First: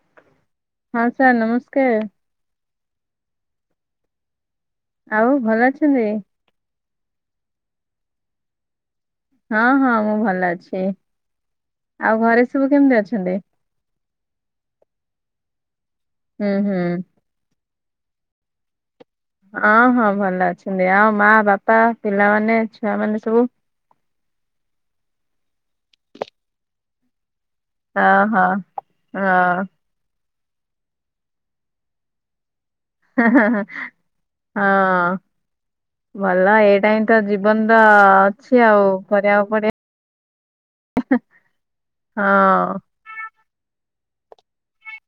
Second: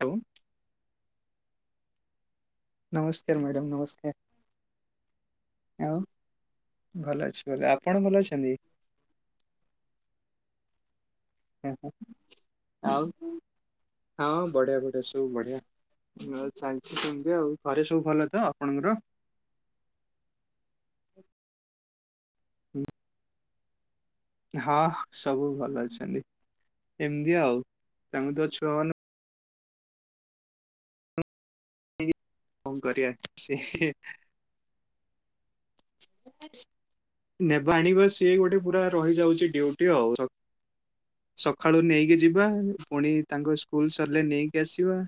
ହଉ। ହଁ ସାର୍ ନମସ୍କାର। ନମସ୍କାର ମ୍ୟାଡ଼ମ୍ ନମସ୍କାର। ଆଉ ଭଲ ଆଉ ଅଛନ୍ତି? ଭଲ ଅଛି ଭଲ ଆପଣ ଭଲ ଅଛନ୍ତି? ହଁ ହଁ ମୁଁ ଭଲ ଅଛି। ଆଉ ଘରେ ସବୁ କେମିତି ଆଉ ଅଛନ୍ତି? ହଁ ବଢିଆ ବଢିଆ ସବୁ ବଢିଆ। ହୁଁ ହୁଁ ଚାଲିଛି କେମିତି ଆଉ ଘରେ ସବୁ ଭଲ ତ ଆପଣଙ୍କର। ହଁ ହଁ ଭଲ ଅଛନ୍ତି ଆଉ ମା ବାପା ପିଲାମାନେ ଛୁଆମାନେ ସବୁ ହଁ ସବୁ ଭଲ ଅଛନ୍ତି ଏମିତି ଆଉ। ହ ତାଙ୍କୁ ତ ହଁ ଛୁଆ ମାନେ ହଁ। [inaudible] ସେ ହଁ। ଭଲ ଏଇଟା ହିଁ ତ ନେବା ଜୀବନର ଆଣିବା ସିଏ ଗୋଟେ ଅଛି ପୁରା ଆଉ ରହିଯାଉଛି କରିବାବାକୁ ପଡଆ ଡ୍ୟୁଟି ସକାଳୁ ନେଇକି ଯିବା ହଁ। ପୁଣି ତାଙ୍କ ସ୍କୁଲ ସରିଲେ ନେଇକି ଆସିବା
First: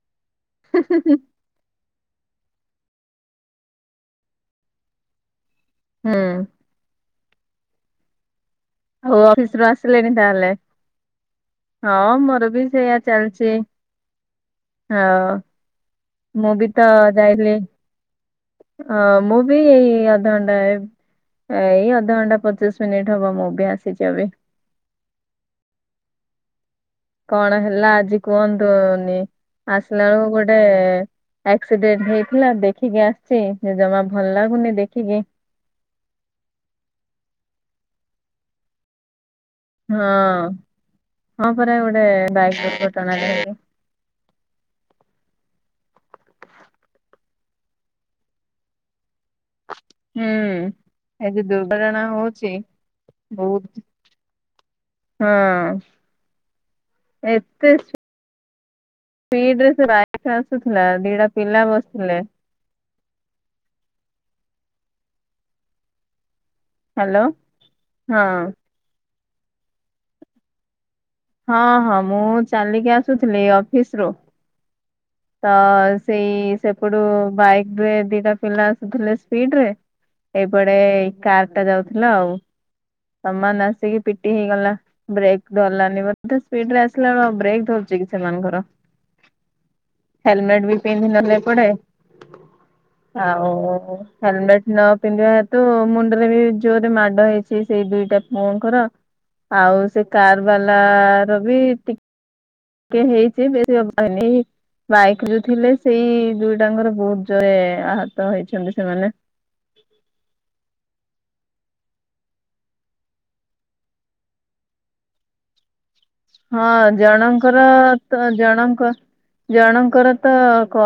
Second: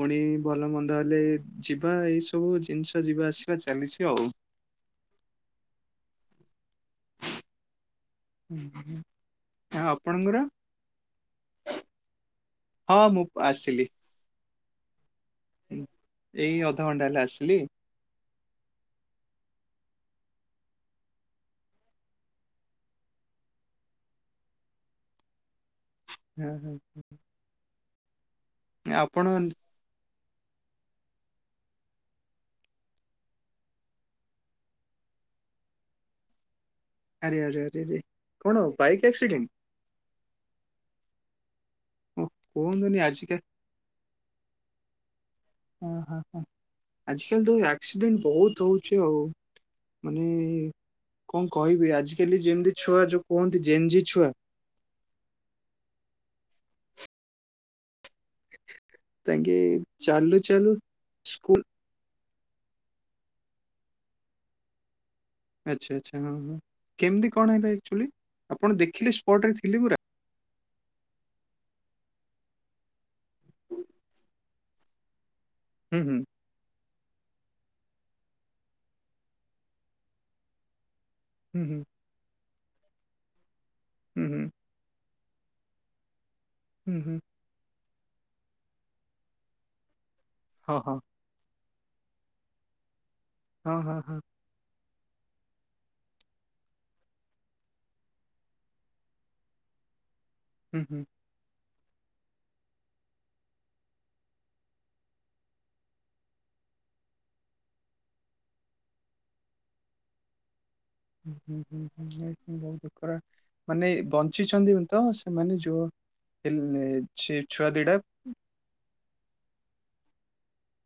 ପୁଣି ଭଲ ମନ୍ଦ ହେଲେ ଯ ଯ ବା ଏଇ ସବୁ ଜିନିଷ ଯିବା ଆସିବା ଚାଲିଛି ଆଉ। ହଁ। ଆଉ ଅଫିସ ରୁ ଆଉ ଆସିଲେଣି ଆପଣଙ୍କର? ତାହେଲେ ହଁ ମୋର ବି ସେଇଆ ହଁ ମୁଁ ଚାଲିଛି ଆସିଲି। ହଉ। ମୁଁ ଏଇ ବି ତ ଅଧଘଣ୍ଟା ହେଲା ଯାଇଥିଲି ଆସିଲି। ଅ ମୁଁ ବିିଇ ଆଦଣ୍ଡା ଏଇ ଅଧଘଣ୍ଟା ପଚିଶ ମିନିଟ ହବ ମୁଁ ବି ଆସିଛି ଏବେ। ହୁଁ ହୁଁ। କଣ ହେଲା ଆଜି କୁହନ୍ତୁନି ଆପଣ ଆସିଲା ବେଳକୁ ଗୋଟେ ଆକ୍ସିଡେଣ୍ଟ ହେଇଥିଲା ଦେଖିକି ଆସିଛି ଜମା ଭଲ ଲାଗୁନି ଦେଖିକି [inaudible] ଆରେରେ କଣ ବାଇକ୍ ଆକ୍ସିଡେଣ୍ଟ? ହଁ ହଁ। ରା ଏେ ଓ କୁହନ୍ତୁନି ବାଇକଣା ଆଜିକା ଓ ହ ହ ଆଜିକାଲି ତ ଆକ୍ସିଡେଣ୍ଟ ବହୁତ ହଉଛି ଆଉ। ମାନେ ହୁଁ। ଏ ଯୋଉ କଣ କହିବି ଦୁର୍ଘଟଣା ଆଜିକାଲି ହଉଛି ଯେମିତି ଛୁଆ ଯୋଉ କୁହନ୍ତି ବହୁତ ଜେନ୍ଜି ଛୁଆ ହଁ ଏତେ ତାଙ୍କେ ାଇ ଚାଲୁ ଚାଲୁ ଆସୁଥିଲା ଦିଟା ସ୍କୁଲ ପିଲା ବସିଥିଲେ ଆଚ୍ଛା ଆଛା ହଁ ହଁ ହ୍ୟାଲୋ କେମିତି କଣ ହେଲା ଆକ୍ଚୁଆଲି ହଁ ଆପଣ ଦେଖିଲେ ସ ପଟ୍ ରେ ଥିଲେ ପୁରା। ହଁ ହଁ ମୁଁ ଚାଲିକି ଆସୁଥିଲି ଅଫିସରୁୁ ତ ହୁଁ ହୁଁ ସେଇ ସେପଟୁ ବାଇକ ରେ ଦିଟା ପିଲା ଆସୁଥିଲେ ସ୍ପିଡ୍ ରେ ଏଇପଡେ କାର ଟା ହୁଁ ଯାଉଥିଲା ଆଉ ସମାନ ଆସିକି ହୁଁ ପିଟି ହୁଁ ହେଇଗଲା ବ୍ରେକ୍ ଧରଲାନି ବ ଏତେ ସ୍ପିଡ ରେ ହୁଁ ହୁଁ ଆସିଲା ହୁଁ ବ ବ୍ରେକ୍ ଧରୁଛି କି ସେମାନଙ୍କର। ହେଲମେଟ୍ ହଁ ବି ହଁ ପିନ୍ଧି ନଥିଲେ ଏପଡେ ଆଉ ହଁ ହଁ ହଁ ହେଲମେଟ ନ ପିନ୍ଧିବା ହେତୁ ମୁଣ୍ଡରେ ବି ଜୋର ରେ ମାଡ ହେଇଛି ସେଇ ଦିଟା ପୁଅଙ୍କର। ଆଉ ସେ କାର ହୁଁ ହୁଁ। ବାଲାର ବିି ଟି କେ ହେଇଚି ବେଶି ବାଡେ ବାଇକ୍ ଯୋଉ ଥିଲେ ସେଇ ଦୁଇଟାଙ୍କର ବହୁତ ଜୋରେ ଆହତ ହେଇଛନ୍ତି ସେମାନେ। [inaudible] ହଁ ବହୁତ ଦୁଃଖର ମାନେ ବଞ୍ଚିଛନ୍ତି ତ ସେମାନେ ଯୋଉ ହଁ ହେଲେ ସେ ଜଣଙ୍କର ଛୁଆ ଦିଟା ତ ଜଣଙ୍କ ଜଣଙ୍କ ଙ୍କର ତ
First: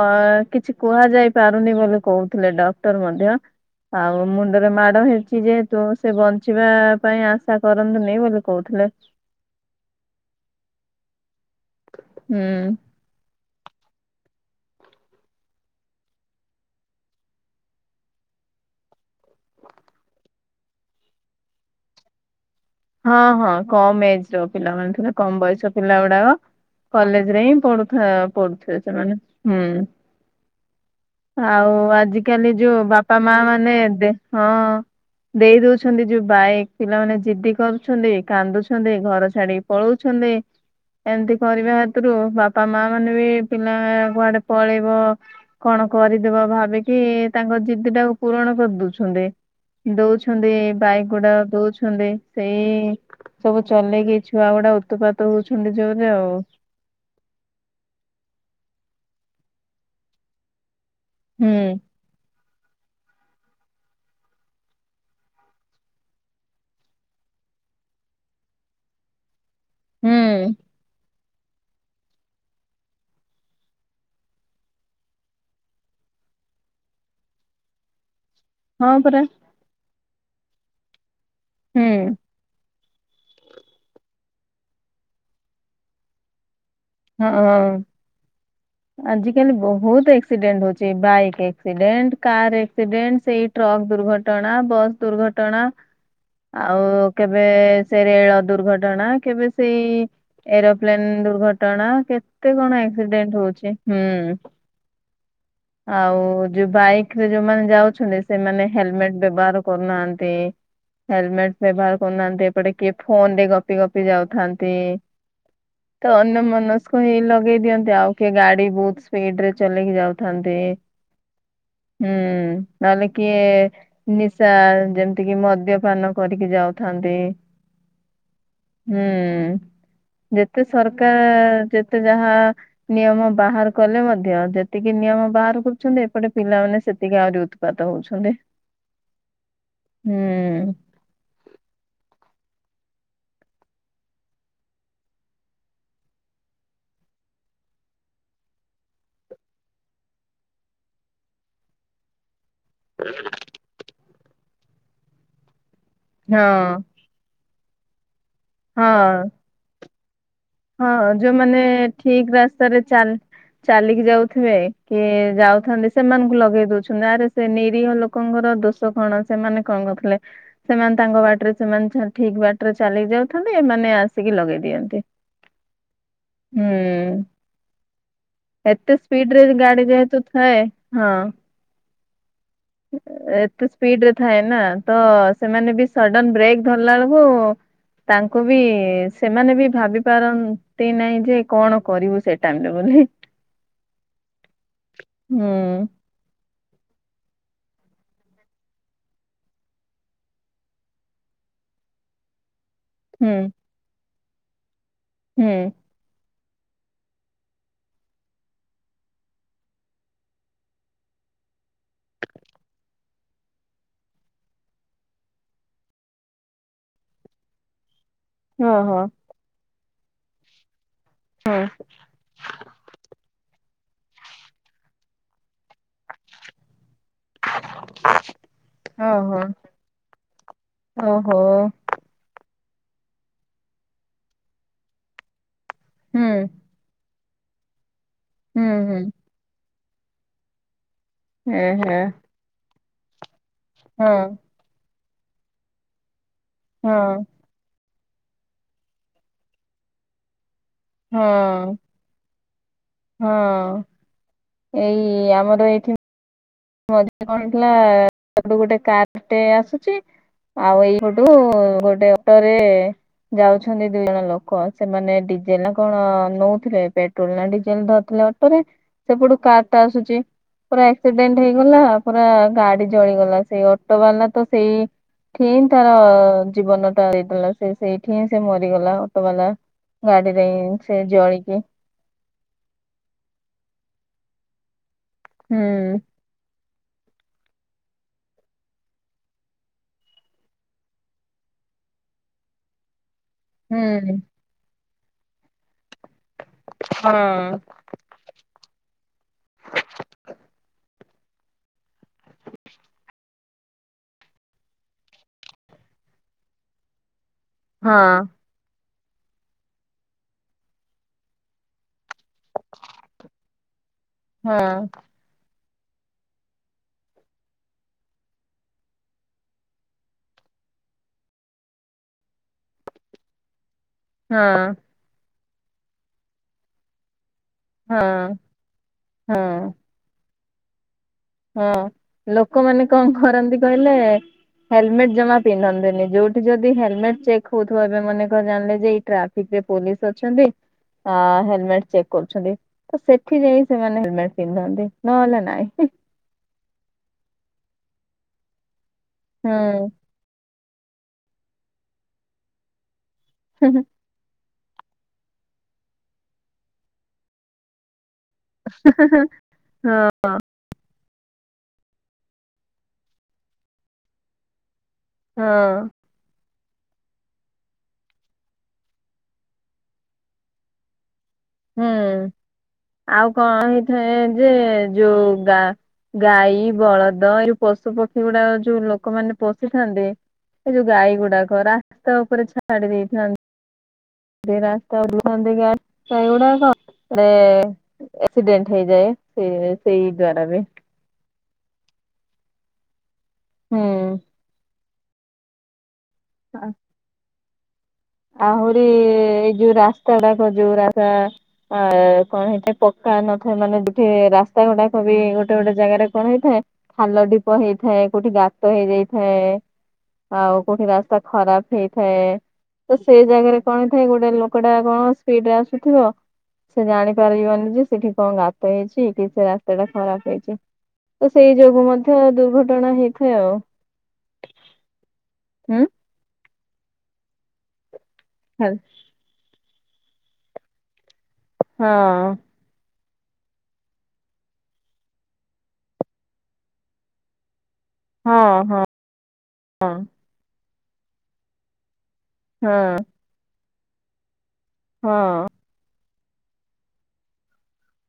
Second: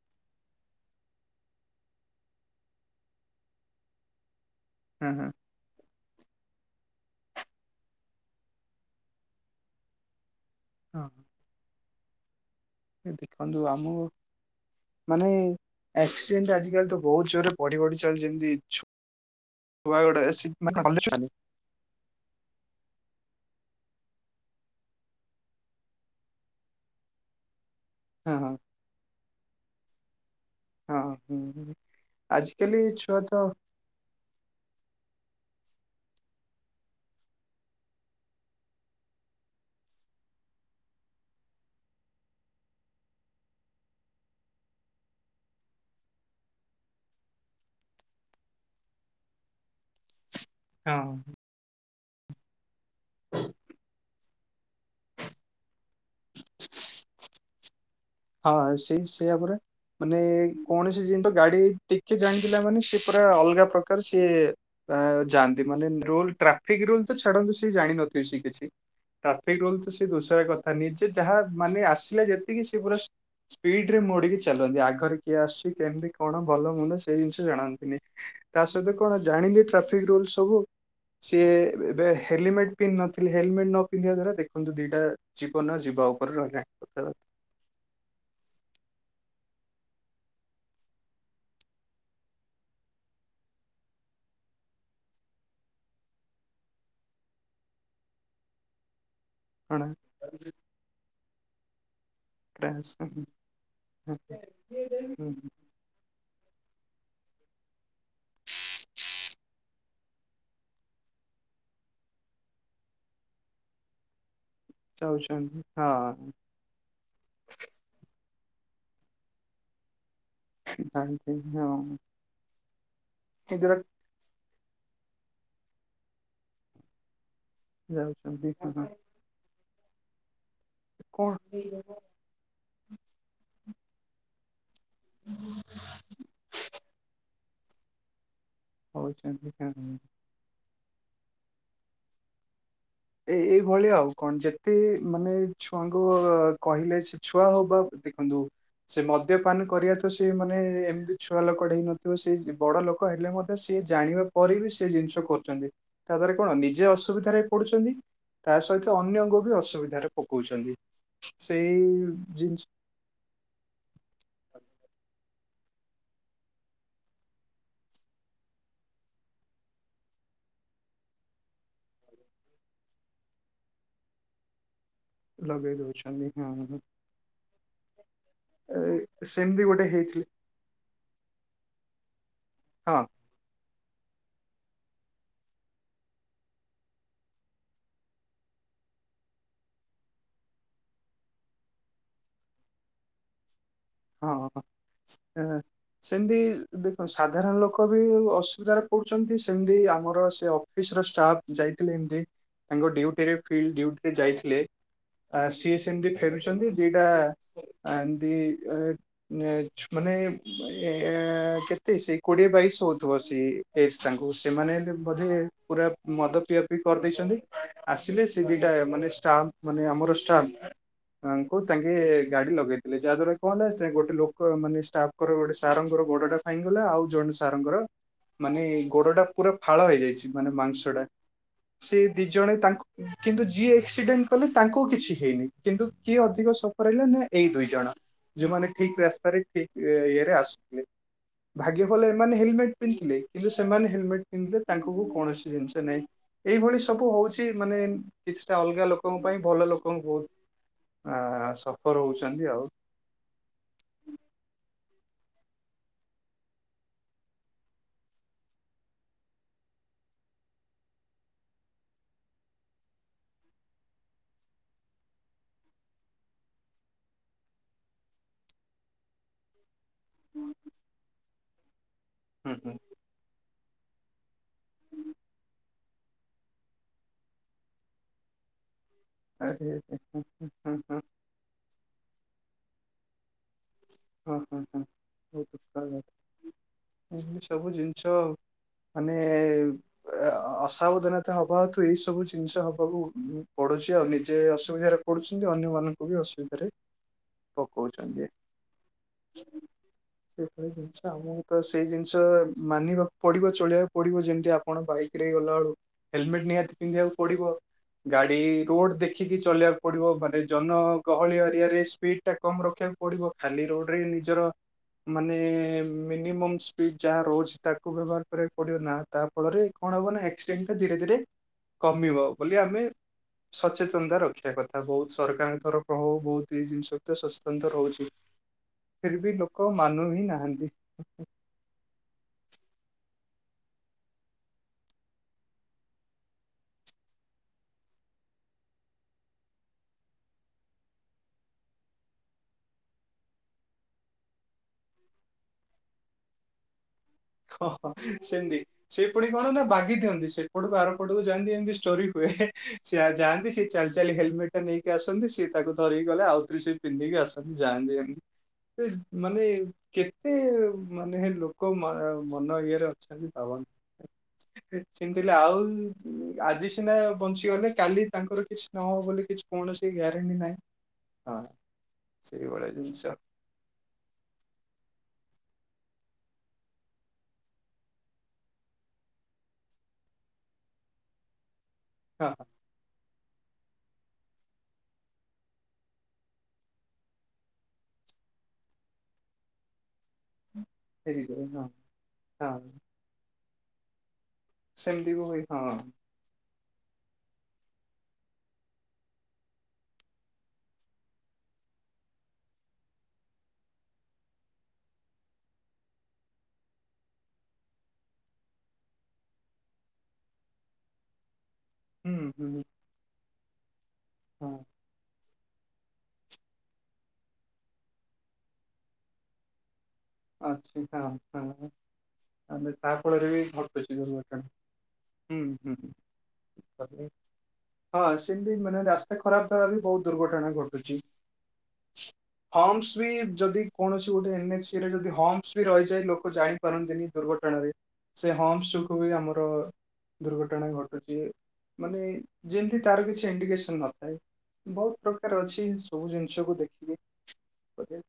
କିଛି କୁହାଯାଇ ପାରୁନି ବୋଲି କହୁଥିଲେ ଡକ୍ଟର ମଧ୍ୟ ଆଉ ମୁଣ୍ଡରେ ମାଡ ହଁ ହଁ ହେଇଚି ଯେହେତୁ ସେ ବଞ୍ଚିବା ପାଇଁ ଆଶା କରନ୍ତୁନେଇ ବୋଲି କରୁଥିଲେ। ହଁ। ହୁଁ। ଏ ଦେଖନ୍ତୁ ଆମକୁ ମାନେ ଆକ୍ସିଡେଣ୍ଟ ଆଜିକାଲି ତ ବୋହୁତ ଜୋରରେ ବଢି ବଢି ଚାଲଚି ଯେମତି ଛୁ ଆଗୁଡା ସି ମାନେ କଲେଜ ଯୋଉ ଯାନ୍ତି ହଁ ହଁ କମ୍ ଏଜର ପିଲାମାନେ ଥିଲେ କମ ବୟସ ପିଲା ଗୁଡାକ କଲେଜରେ ହିଁ ହଁ ହଁ ପଢୁଥା-ପଢୁଥୁବେ ସେମାନେ ହୁଁ। ହଁ ହୁଁ ଆଉ ହୁଁ। ଆଜିକାଲି ଯୋଉ ବାପା ଛୁଆ ତ ମାଆମାନେ ଦେ-ହଁ ଦେଇ ଦୋଉଛନ୍ତି ଯୋଉ ବାଇକ ପିଲମାନେ ଜିଦି କରୁଛନ୍ତି କାନ୍ଦୁଛନ୍ତି ଘର ଛାଡିକି ପଳୋଉଛନ୍ତି। ଏମତି କରିବା ହେତୁରୁ ବାପା ମାଆମାନେ ବି ପିଲା କୁଆଡେ ପଳେଇବ କଣ କରିଦେବ ଭାବିକି ତାଙ୍କ ଜିଦିଟାକୁ ପୂରଣ କରି ଦୋଉଛନ୍ତି ଦୋଉଛ ଛନ୍ତି ହଁ ବାଇକଗୁଡାକ ଦୋଉଛନ୍ତି। ସେଇ ସବୁ ଚଲେଇକି ଛୁଆଗୁଡା ଉତୁପାତ ହୋଉଛନ୍ତି। ଜୋରରେ ଆଉ। ହଁ ସେଇ ସେଇଆ ପରା ମାନେ କୌଣସି ଯିନ୍ତ ତ ହୁଁ ଗାଡି ଟିକେ ଜାଣି ପିଲା ମାନେ ସେ ପୁରା ଅଲଗା ପ୍ରକାର ସିଏ ଆ-ଯାଆନ୍ତି ମାନେ ରୁଲ୍ ଟ୍ରାଫିକ୍ ରୁଲ୍ ତ ଛାଡନ୍ତୁ ସେ ଜାଣିନଥିବେ ସିଏ କିଛି ଟ୍ରା ସେଇ ରୁଲ୍ ତ ସିଏ ଦୋସାରା ହୁଁ କଥା ନିଜେ ଯାହା ମାନେ ଆସିଲା ଯେତିକି ସିଏ ପୁରା ସ୍ପିଡରେ ମୋଡିକି ଚାଲନ୍ତି ଆଗରେ କିଏ ଆସଚି କେମିତି କଣ ଭଲ ମନ୍ଦ ସେଇ ଜିନଷ ଜାଣନ୍ତିନି। ତା ସହିତ ହଁ କଣ ପରା ଜାଣିଲି ଟ୍ରାଫିକ୍ ରୁଲ୍ ସବୁ ସିଏ ହୁଁ ଏବେ-ଏବେ ହେଲିମେଟ୍ ପିନ୍ଧି ନଥିଲେ ହେଲମେଟ୍ ନ ପିନ୍ଧିବା ଦ୍ୱାରା ଦେଖ ଖନ୍ତୁ ଦିଇଟା ଜୀବନ ଯିବା ଉପରେ ରହିଲା ହଁ। ଆଜିକାଲି ବୋହୁତ ଏକ୍ସିଡେଣ୍ଟ ହୋଉଚି ବାଇକ୍ ଏକ୍ସିଡେଣ୍ଟ, କାର ଏକ୍ସିଡେଣ୍ଟ, ସେଇ ଟ୍ର ଟ୍ରକ୍ ଦୁର୍ଘଟଣା, ବସ୍ ଦୁର୍ଘଟଣା ଆଉ କେବେ ସେ ରେଳ ଦୁର୍ଘଟଣା କେବେ କଣ ସେଇ ଏରୋପ୍ଲେନ ଦୁର୍ଘଟଣା କେତେ କଣ ଆକ୍ସିଡେଣ୍ଟ ହୋଉଚି। ଚି-ହୁଁ ଆଉ ଯୋଉ ବାଇକ୍ କରେ ଯୋଉମାନେ ଯାଉଛନ୍ତି ସେମାନେ ହେଲମେଟ୍ ବ୍ୟବହାର କରୁନାହାନ୍ତି। ହେଲମେଟ୍ ବ୍ୟବହାର କରୁନାହାନ୍ତି ଏପଟେ କିଏ ଫୋନରେ ଗପି ଗପି ଯାଉଥାନ୍ ତି ଯାଉଛନ୍ତି ତ ଅନ୍ୟ ହଁ ମନସ୍କ ହେଇ ଲଗେଇ ଦିଅନ୍ତି ଆଉ କିଏ ଗାଡି ବୋହୁତ ସ୍ପିଡରେ ଚଲେଇକି ଯାଉଥାନ୍ତି ଥାନ୍ତି ହଁ ହୁଁ। ନହେଲେ କିଏ ଏଇଦ୍ଵାରା ନିଶା ଯେମତି କି ମଦ୍ୟପାନ କରିକି ଯାଉଥାନ୍ତି। ଯାଉଛନ୍ତି [unintelligible] ହୁଁ ଯେତେ ସରକାର ଯେତେ ଯାହା ନିୟମ ବାହାର କଲେ ମଧ୍ୟ ଯେତିକି ନିୟମ ବାହାର କରୁଛନ୍ତି ଏପଟେ ପିଲାମାନେ ସେତିକି ଆହୁରି ଉତୁ ପାତ ହୋଉଛନ୍ତି। ହୋଉଚନ୍ତି କାଇଁ ଏ-ଏଇଭଳି ଆଉ କଣ ଯେତେ ମାନେ ଛୁଆଙ୍କୁ କହିଲେ ସେ ଛୁଆ ହୋଉ ବା ଦେଖନ୍ତୁ ସେ ମଦ୍ୟପାନ କରିବା ତ ସେ ମାନେ ଏମିତି ଛୁଆ ଲୋକଟେ ହେଇନଥିବ ସେ ଯେମ୍ ବଡ ଲୋକ ହେଲେ ମଧ୍ୟ ସିଏ ଜାଣିବା ପରେ ବି ସେ ଜିନଷ କରୁଚନ୍ତି ତା ଦ୍ୱାରା କଣ ହଁ ନିଜେ ଅସୁବିଧାରେ ପଡୁଛନ୍ତି ତା ସହିତ ହଁ ଅନ୍ୟଙ୍କୁ ବି ଅସୁବିଧାରେ ପକଉଛନ୍ତି ହଁ ଯୋଉମାନେ ସେଇ ଠିକ୍ ଜିନିଷ ରାସ୍ତାରେ ଚାଲ୍ ଚାଲିକି ଯାଉଥୁବେ କିଏ ଯାଉ ଥାନ୍ତି ସେମାନଙ୍କୁ ଲଗେଇ ଦୋଉଛନ୍ତି ଆରେ ସେ ନିରିହ ଲୋକଙ୍କର ଦୋଷ କଣ ସେମାନେ କଣ କରୁଥିଲେ। ସେମାନେ ତାଙ୍କ ବାଟରେ ସେମାନେ ଛ-ଠିକ ବାଟରେ ଚାଲିକି ଯାଉଥାନ୍ତି ଏମାନେ ଆସିକି ଲଗେଇ ଦିଅନ୍ତେ। ଲଗେଇ ଦୋଉଛନ୍ତି ହଁ। ଏତେ ଏ- ସ୍ପିଡରେ ସେମିତି ଗାଡି ଗୋଟେ ଯେହେତୁ ହେଇଥିଲି ଥାଏ ହଁ। ହଁ ଏ ତେ। ସ୍ପିଡ ରେ ଥାଏ ନା ତ ସେମାନେ ବି ସଡନ ବ୍ରେକ୍ ଧରିଲା ବେଳକୁ। ତାଙ୍କୁ ବି ସେମାନେ ବି ଭାବି। ପାରନ୍ତି ନାଇଁ ଯେ କଣ କରିବୁ ସେ ଟାଇମରେ ବୋଲି ହି। ହଁ ଏଁ ସେମିତି ଦେଖନ୍ତୁ ସାଧାରଣ ଲୋକ। ଲୋକ ବି ଅସୁବିଧାରେ ପଡୁଛନ୍ତି ସେମତି ଆମର ସେ ଅଫିସ ର ଷ୍ଟାଫ ଯାଇଥିଲେ ଏମତି। ତାଙ୍କ ଡିଉଟି ହୁଁ ରେ ଫିଲଡ ଡିଉଟି ରେ ଯାଇଥିଲେ ଆ ହୁଁ ସିଏ ସେମତି। ଫେରୁଛନ୍ତି ଦିଟା ଏମତି। ଏ -ନେ -ଛୁ ମାନେ ଏ କେତେ ସେଇ କୋଡିଏ ବାଇଶ ହଉଥିବ ସେ ଏଜ ତାଙ୍କୁ ସେମାନେ ହେଲେ ବୋଧେ ପୁରା ମଦ ପିଆ ପି କରି ଦେଇଛନ୍ତି। ଆସିଲେ ସେ ଦିଟା ଓହୋ ମାନେ ଷ୍ଟାପ ମାନେ ଆମର ଷ୍ଟାମ୍ପ। ତାଙ୍କୁ ହଁ ତାଙ୍କେ ଗାଡି ଲଗେଇ ଦେଲ ଯାହା ଦ୍ୱାରା କି କହ ହେଲା ସେ ଗୋଟେ ଲୋକ ମାନେ ଷ୍ଟାଫ ଙ୍କର ଗୋଟେ ସାରଙ୍କ ର ଗୋଡଟା ଭାଙ୍ଗିଗଲା ଆଉ। ଜଣେ ସାରଙ୍କ ର ମାନେ ଗୋଡ ଟା ଓହୋ। ପୁରା ଫାଳ ହେଇଯାଇଛି ମାନେ ମାଂସ ଟା। ଓହୋ ସେ ଦି ଜଣେ ତାଙ୍କୁ। କିନ୍ତୁ ଯିଏ ଏକ୍ସିଡେଣ୍ଟ କଲେ ତାଙ୍କୁ କିଛି ହେଇନି କିନ୍ତୁ କିଏ ହୁଁ ଅଧିକ ସଫର ହେଲେ ନା। ଏଇ ଦୁଇ ଜଣ ହୁଁ ଯୋଉମାନେ ହୁଁ ଠିକ ରାସ୍ତାରେ ଠିକ ଇଏରେ ଆସୁଥିଲେ। ଏ ଭାଗ୍ୟ ହେ ଭଲ ଏମାନେ ହେଲମେଟ ପିନ୍ଧିଥୀଲେ କିନ୍ତୁ ସେମାନେ ହଁ ହେଲମେଟ ପିନ୍ଧିଲେ ତାଙ୍କୁ। ପାଖକୁ କୌଣସି ଜିନିଷ ନାଇଁ ଏଇଭଳି ସବୁ ହଁ ହଉଛି ମାନେ। କିଛିଟା ଅଲଗା ଲୋକଙ୍କ ପାଇଁ ଭଲ ଲୋକଙ୍କୁ ବହୁତ ଆ ହଁ ସଫର ହଉଛନ୍ତି ଆଉ। ହଁ ଏଇ ଆମର ଏଇଠି। ମଝି ରେ କଣ ହେଇଥିଲା ସାଡୁ ଗୋଟେ କାରେ ଟେ ଆସୁଛି। ଆଉ ଏଇପଟୁ ଗୋଟେ ଅଟରେ। ଯାଉଛନ୍ତି ଦି ଜଣ ଲୋକ ସେମାନେ ଡିଜେଲ ନା କଣ ନଉଥିଲେ ପେଟ୍ରୋଲ ନା ଡିଜେଲ ଧରିଥିଲେ। ଅଟୋ ରେ ସେପଟୁ କାର। ଟା ଆସୁଛି ପୁରା ଆକ୍ସିଡେଣ୍ଟ ହେଇଗଲା ପୁରା ହୁଁ ହୁଁ ଗାଡି ଜଳିଗଲା ସେଇ ଅ ଅଟୋ ବାଲା ଟା ସେଇ। ଠି ହିଁ ତାର ଜୀବନଟା ଦେଇଦେଲା ସେ ସେଇଠି ହିଁ ସେ ମରିଗଲା। ଅଟୋ ବାଲା ଆରେ ହଁ ଗାଡ଼ି ରେ ହିଁ ହଁ ସେ ଜଳିକି। ହଁ ହଁ ହଁ ବହୁତ୍ ଅସୁବିଧା ହୁଁ ଏମତି ସବୁ ଜିନିଷ ଆଉ। ମାନେ ଏଅ ଅସାବଧାନତା ହବା ହେତୁ ଏଇ ସବୁ ଜିନିଷ ହବାକୁ। ମୁଁ ହୁଁ ପଢୁଛି ଆଉ ନିଜେ ଅସୁବିଧାରେ ପଢୁଛନ୍ତି ଅନ୍ୟମାନଙ୍କୁ। ବି ଅସୁବିଧାରେ ହଁ ପକଉଚନ୍ତି। ହ ସେଇଭଳି ଜିନିଷ ଆମକୁ ତ ସେଇ ଜିନିଷ ମାନିବାକୁ ପଡିବ ଚଳିବାକୁ ପଡିବ ଯେମିତି ଆପଣ ବା ଇକ ରେ ଗଲା ବେଳୁ ହେଲମେଟ ନିହାତି ପିନ୍ଧିବାକୁ ପଡିବ ହଁ ଗାଡି ରୋଡ ଦେଖି ଦେଖିକି ଚଲେଇଆକୁ ପଡ଼ିବ ମାନେ ଜନଗହଳି ଏରିଆରେ ସ୍ପିଡ୍ ଟା କମ ରଖିବାକୁ ପଡ଼ିବ ଖାଲି ରୋଡ଼। କରି ନିଜର ହଁ ମାନେ। ମିନିମମ୍ ସ୍ପିଡ ଯାହା ରହୁଛି ତାକୁ ବ୍ୟବହାର କରିବାକୁ ପଡିବ ନା ତା ଫଳରେ କଣ ହବ ନା ଆକସିଡେଣ୍ଟ ଟା ଧୀରେ। ଧୀରେ ଧୀରେ କମିବ ବୋଲି ଆମେ ସଚେତନ ସଚେତନତା ରଖିବା ହଁ କଥା ବହୁତ ସରକାର ଙ୍କ ତରଫ ହଉ ବହୁତ ଏଇ ଜିନିଶ ରେ ସଚେତନତା ରହୁଛି। ହଁ ଫିର ବି ଲୋକ ହଁ ମାନୁ ହି ନାହାନ୍ତି। ହଁ ଲୋକମାନେ କଣ କରନ୍ତି କହିଲେ। ହେଲମେଟ ଜମା ପିନ୍ଧନ୍ତିନି ଯୋଉଠି ଯଦି ହେଲମେଟ ଚେକ୍ ହଉଥିବ ଏବେ ମନେ କର ଜାଣିଲେ ଯେ ଏଇ ଟ୍ରାଫିକ। ରେ ପୋଲିସ ଅଛନ୍ତି। ଆ ହେଲମେଟ ଚେକ୍ କରୁଛନ୍ତି ତ ସେଠି ଯାଇ ସେମାନେ ହେଲମେଟ ପିନ୍ଧନ୍ତି ନ ହେଲେ ନାଇଁ। ହଁ ହଁ ସେମିତି ସେ ପୁଣି କଣ ନା ହୁଁ। ବାଗି ଦିଅନ୍ତି ସେ ପଟକୁ ଆର ପଟକୁ ଯାଆନ୍ତି ଏମିତି ଷ୍ଟୋରି ହୁଏ ଯାଆନ୍ତି ସେ ଚାଲି ଚାଲି ହେଲମେଟ। ସେ ନେଇକି ଆସନ୍ତି ସିଏ ତାକୁ ଧରିକି ଗଲେ ଆଉଥରେ ସିଏ ପିନ୍ଧିକି ଆସନ୍ତି ଯାଆନ୍ତି ଏମତି। ସେ ମାନେ ହଁ କେତେ ମାନେ ଲୋକ ମା ମନ ଇଏରେ ଅଛା ବି ପାବନି ସେମିତି ହଁ ଆଉ ଆଜି ସିନା ବଞ୍ଚିଗଲେ କାଲି ତାଙ୍କର କିଛି ନହବ ବୋଲି କିଛି କୌଣସି ଗ୍ୟାରେଣ୍ଟି ନାହିଁ। ହଁ ହୁଁ ସେଇଭଳିଆ ଜିନିଷ ଆଉ କଣ ହେଇଥାଏ ଯେ ଯୋଉ ଗାଈ ବଳଦ ଏଇ ଯଉ ପଶୁ ପକ୍ଷୀ ଗୁଡା ଯୋଉ ଲୋକମାନୋନେ ପଶିଥାନ୍ତି ଏ ଯୋଉ ଗାଈ ଗୁଡାକ ରାସ୍ତା ହଁ ଉପରେ ଛାଡି ଦେଇଥାନ୍ତି ରାସ୍ତା ଦକ ଏଇଗୁଡା କଣଡେ ଆକ୍ସିଡେଣ୍ଟ ହେଇଯାଏ ସେ ସେଇ ଦ୍ଵାରା ବି। ହଁ ହଁ। ହୁଁ। ସେମତିିବ ଭାଇ ହଁ। ହଁ। ଆହୁରି ଏଇ ଯୋଉ ରାସ୍ତାଡାକ ଯୋଉ ରାସ୍ତା ଅ କଣ ହେଇଟ ପକା ନଥାଏ ମାନେ ଯଠି ରାସ୍ତା ଗୁଡାକ ବି ଗୋଟେ ଗୋଟେ ଜାଗାରେ କଣ ହେଇଥାଏ, ଖାଲ ଢପ ହେଇଥାଏ କୋଉଠି ଗାତ ହେଇଯାଇଥାଏ, ଆଉ କୋଉଠି ରାସ୍ତା ଖରାପ ହେଇଥାଏ ହୁଁ ହୁଁ ସେଇ ଜାଗାରେ କଣ ଥାଏ ଗୋଟେ ହଁ ଲୋକଟା କଣ ଡରେ ଆସୁଥିବ, ସେ ଜାଣିପାରିବନି ଯେ ସେଠି କଣ ଗାତ ହେଇଛି କି ସେ ରାସ୍ତାଟା ଅଛି ହଁ ମଧ୍ୟ ଆଲେ ଦୁର୍ଘଟଣା ତା ଫଳରେ ହେଇଥାଏ ବି ଆଉ। ଘର ବେଶୀ ଦରଟଣି ହୁଁ ହୁଁ ହ। ହଁ ସେମିତି ମାନେ ରାସ୍ତା ଖରାପ ଦ୍ଵାରା ବି ବହୁତ ଦୁର୍ଘଟଣା ଘଟୁଛି ହଁ। ହମ୍ପସ ଯଦି କୌଣସି ଗୋଟେ ଏଚ ସ ରେ ଯଦ ହମସ ବି ରହିଯାଏ, ଲୋକ ଜାଣିପାରନ୍ତିନି ଦୁର୍ଘଟଣାରେ ସେ ହଁ ହୋମସ ହଁ ଯକୁୁ ବି ଆମର ଦୁର୍ଘଟଣା ଘଟୁଛି ମାନେ ଯେମତି ହଁ ତାର କିଛି ଇଡିିକେସନ ନଥାଏ, ବହୁତ ପ୍ରକାର ହଁ ଅଛି ସବୁ ଜିନିଷ ଜଷବୁ ଦେଖିକି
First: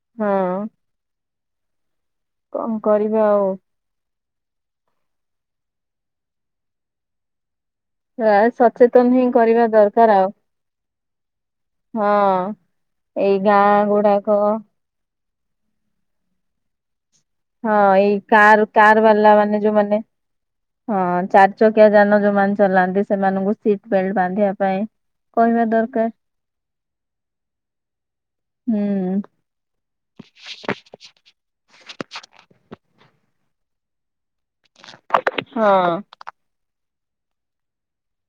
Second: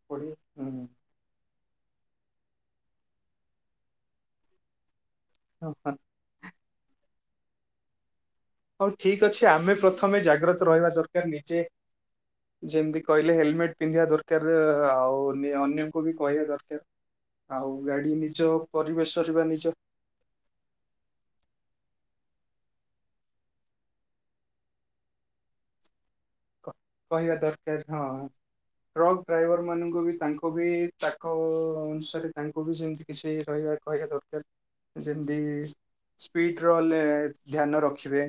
ପଁ କମ କରିବି ଆଉ। [inaudible] ଆ ହଉ ସଚେତନ ହିଁ ଠିକ ଅଛି କରିବା ଆମେ ଦରକାର ପ୍ରଥମେ ଆଉ। ଜାଗ୍ରତ ରହିବା ଦରକାର ହଁ ଯେମିତି କହିଲେ ଏଇ ହେଲମେଟ ଗାଁ ପିନ୍ଧିବା ଗୁଡାକ ଦରକାର ଆଉ। ଅନନ୍ୟଙ୍କୁ ବି କହିବା ଦରକାର। ଆଉ ହଁ ଗାଡି ଏଇ ନିଜ କାର କାର ପରିବେଶରେ ବାଲା ବା ମାନେ ନିଜ ଯୋଉମାନେ, ହଁ ଚାରି ଚକିଆ ଯାନ ଯୋଉ ଚଲାନ୍ତି ସେମାନଙ୍କୁ ସିଟ ବେଲଟ ବାନ୍ଧିବା ପାଇଁ କହିବା ଦରକାର କହିବା ଦରକାର ହଁ ହୁଁ ଟ୍ରକ୍ ଡ୍ରାଇଭର ମାନଙ୍କୁ ବି ତାଙ୍କୁ ବି ତାଙ୍କ ଅନୁସାରେ ତାଙ୍କୁ ବି ସେମିତି କିଛି ରହିବା କହିବା ଦରକାର ଯେମିତି ହଁ ସ୍ପିଡ ର ଧ୍ୟାନ ରଖିବେ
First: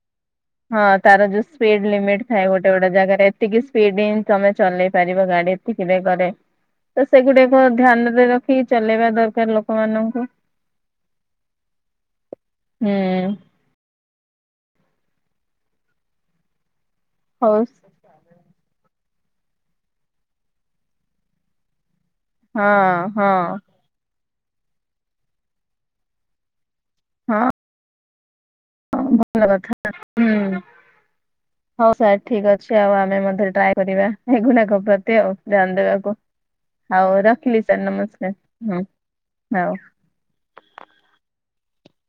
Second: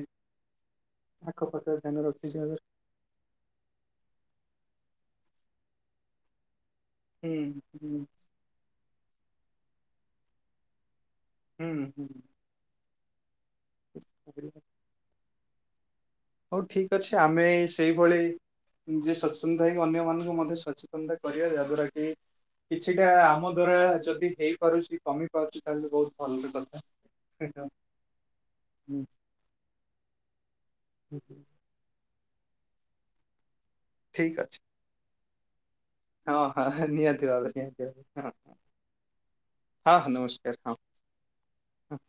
ହଁ ତାରା ଯଉ ଆଖପାଖ ସ୍ପିଡ ଧ୍ୟାନ ଲିମିଟ ରଖିବା ଏ ଗୋଟେ ଗୋଟେ ଜାଗାରେ ଏତିକି ସ୍ପିଡ ତମେ ଚଲେଇ ପାରିବ ଗାଡି ଏତିକିିବ କରେ ତ ହୁଁ ସେଗୁଡାକୁ ହୁଁ ଧ୍ୟାନରେ ରଖି ଚଲେଇବା ଦରକାର ଲୋକମାନଙ୍କୁ। ହୁଁ ହୁଁ। ହୁଁ। ଆ ହଉ ଠିକ ଅଛି ଆମେ ହଉ ସେଇଭଳି ଯିଏ ସଚେତନତା ହେଇକି ଅନ୍ୟମାନାନଙ୍କୁ ମଧ୍ୟ ସଚେତନତା କରିବା ଯାହା ଦଵାରା କି ହଁ କିଛିଟା ହଁ ଆମ ଦ୍ଵାରା ଯଦି ହେଇପାରୁଛି କମି ପାରୁଛି, ତାହେଲେ ବହୁତ ଭଲରେ କଥା। ହ ଭଲ କଥା ହୁଁ ହଉ ସ ଠିକ୍ ଅଛି ଆଉ ଆମେ ମଧ୍ୟ ଟ୍ରା କରିବା ଠିକ ଅଛି ଏଗୁଣା ଖ ପ୍ରତି ଆଉ, ଧ୍ୟାନ ଦେବାକୁ ହଁ ହଁ ଆଉ ନିହାତି ଭାବରେ ରଖିଲି ନିହାତି ସାର୍ ଭାବରେ ହଁ ନମସ୍କାର ହଁ। ହଁ ହ ନମସ୍କାର ହଁ ହ।